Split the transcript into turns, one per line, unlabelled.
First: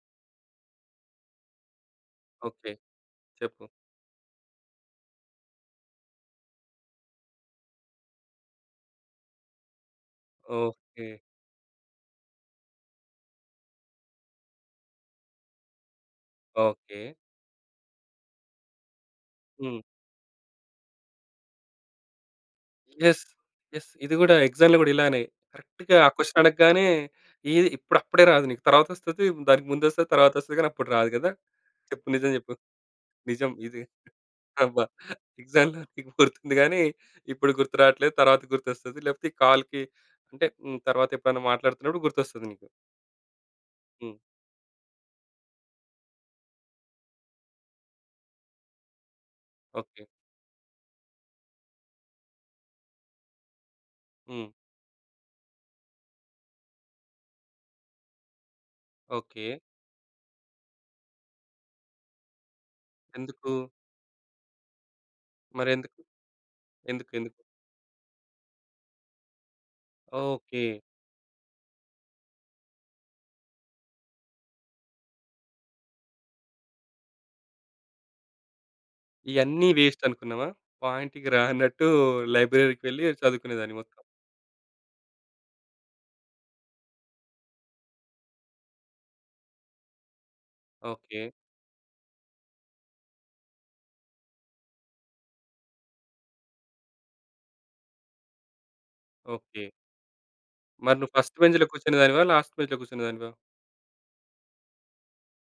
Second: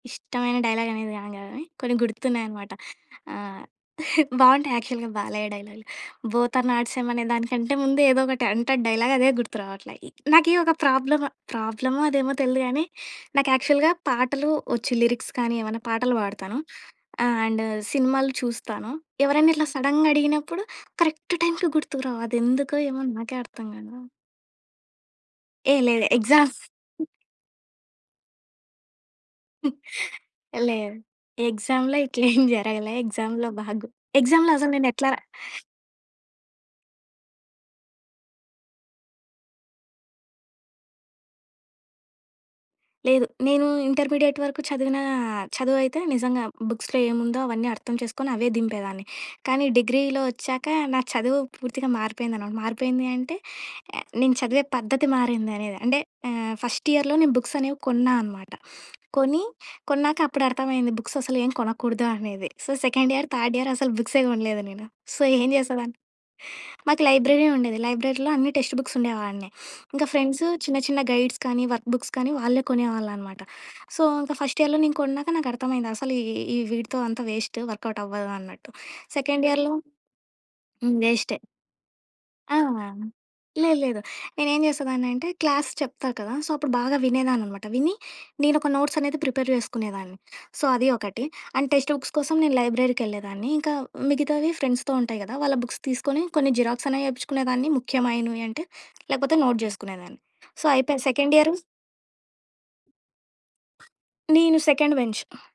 ఇష్టమైన డైలాగ్ అనేది కాదు గాని కొన్ని గుర్తున్నాయనమాట.
ఓకే. చెప్పు?
ఆహ్, బావుంటాయి యాక్చువల్‌గా బాలయ్య డైలాగ్‌లు, బోత్ ఆర్ నాట్ సేమ్ అనే దానికంటే ముందు ఏదో ఒకటి అంటడు డైలాగ్ అదే గుర్తు రావట్లే. ఇ నాకి ఒక
ఓకే.
ప్రాబ్లము. ప్రాబ్లమో అదేమో తెలియదు గానీ నాకు యాక్చువల్‌గా పాటలు వచ్చు లిరిక్స్ కానీ ఏమన్నా పాటలు పాడతాను.
ఓకే.
ఆహ్, అండ్ సినిమాలు చూస్తాను. ఎవరైనా ఇట్లా
హ్మ్.
సడన్‌గా అడిగినప్పుడు కరెక్ట్ టైమ్‌కి గుర్తుకురావు అది ఎందుకో ఏమో
యెస్!
నాకే అర్థం
యెస్!
కాదు.
ఇది కూడా ఎక్సామ్‌లో కూడా ఇలానే
ఏహ్!
కరెక్ట్‌గా
లేదు
ఆ క్వశ్చన్
ఎగ్జాస్...
అడగగానే ఇది ఇప్పుడు అప్పుడే రాదు నీకు తర్వాత వస్తది, దానికి ముందు వస్తది తరువాత వస్తది కానీ అప్పుడు
లేదు.
రాదు గదా.
ఎక్సామ్‌లో
చెప్పు
ఇట్లా
నిజం
ఏం
చెప్పు?
జరగలే ఎక్సామ్‌లో
నిజం ఇది.
బాగు ఎక్సామ్‌లో అసలు
అబ్బా!
నేనెట్లా
ఎక్సామ్‌లో నీకు గుర్తుంది గాని ఇప్పుడు గుర్తు రాట్లేదు తరువాత గుర్తొస్తది లేకపోతే కాల్‌కి అంటే హ్మ్, తర్వాత ఎప్పుడైనా మాట్లాడుతున్నప్పుడు గుర్తొస్తది నీకు.
లేదు. నేను
హ్మ్.
ఇంటర్మీడియట్ వరకు చదివిన చదువయితే నిజంగా బుక్స్‌లో ఏముందో అవన్నీ అర్థం చేసుకొని అవే దింపేదాన్ని. కానీ,
ఓకే.
డిగ్రీలో వచ్చాక నా చదువు పూర్తిగా మారిపోయిందనమాట, మారిపోయింది అంటే నేను
హ్మ్.
చదివే పద్ధతి మారింది అనేద. అంటే ఆహ్, ఫస్ట్ ఇయర్‌లో నేను బుక్స్ అనేవి కొన్నా అనమాట. కొని,
ఓకే.
కొన్నాక అప్పుడు అర్థమయ్యింది బుక్స్ అసలు ఏం కొనకూడదు అనేది. సో, సెకండ్ ఇయర్,
ఎందుకు?
థర్డ్ ఇయర్ అసలు బుక్సే కొనలేదు నేను. సో, ఏం
మరి ఎందుకు?
చేసేదాన్ని, మాకు
ఎందుకు? ఎందుకు?
లైబ్రరీ ఉండేది. లైబ్రరీలో అన్ని టెక్స్ట్ బుక్స్ ఉండేవాడిని. ఇంకా ఫ్రెండ్స్ చిన్న
ఓకే.
చిన్న గైడ్స్ కానీ వర్క్ బుక్స్ కానీ వాళ్ళే కొనేవాళ్ళు అనమాట. సో, ఇంకా ఫస్ట్ ఇయర్‌లో నేను కొన్నాక నాకర్థమైంది అసలు ఈ ఈ ఈ వీటితో అంతా వేస్ట్ వర్క్‌అవుట్ అవ్వదు అన్నట్టు. సెకండ్
ఇయన్నీ
ఇయర్‌లో
వేస్ట్ అనుకున్నావా?
హ్మ్.
పాయింట్‌కి
వేస్టే.
రానట్టు
ఆ!
లైబ్రరీకి వెళ్లి చదువుకునేదాన్ని మొత్తం.
లేలేదు. నేనేం చేసేదాన్ని అంటే క్లాస్ చెప్తారు కదా! సో, అప్పుడు బాగా వినేదాన్ననమాట. విని నేనోక నోట్స్ అనేది ప్రిపేర్ చేసుకునేదాన్ని. సో, అది ఒకటి
ఓకే.
అండ్ టెక్స్ట్ బుక్స్ కోసం నేను లైబ్రరీకెళ్ళేదాన్ని ఇంకా మిగతావి ఫ్రెండ్స్‌తో ఉంటాయి కదా వాళ్ళ బుక్స్ తీసుకొని కొన్ని జిరాక్స్ అనేవి చేపించుకునేదాన్ని ముఖ్యమైనవి అంటే లేకపోతే నోట్
ఓకే.
చేసుకునేదాన్ని. సో,
మరి
అయిపోయక
నువ్వు
సెకండ్
ఫస్ట్
ఇయరు
బెంచ్‌లో కూర్చునేదానివా? లాస్ట్ బెంచ్‌లో కూర్చునేదానివా?
నేను సెకండ్ బెంచ్.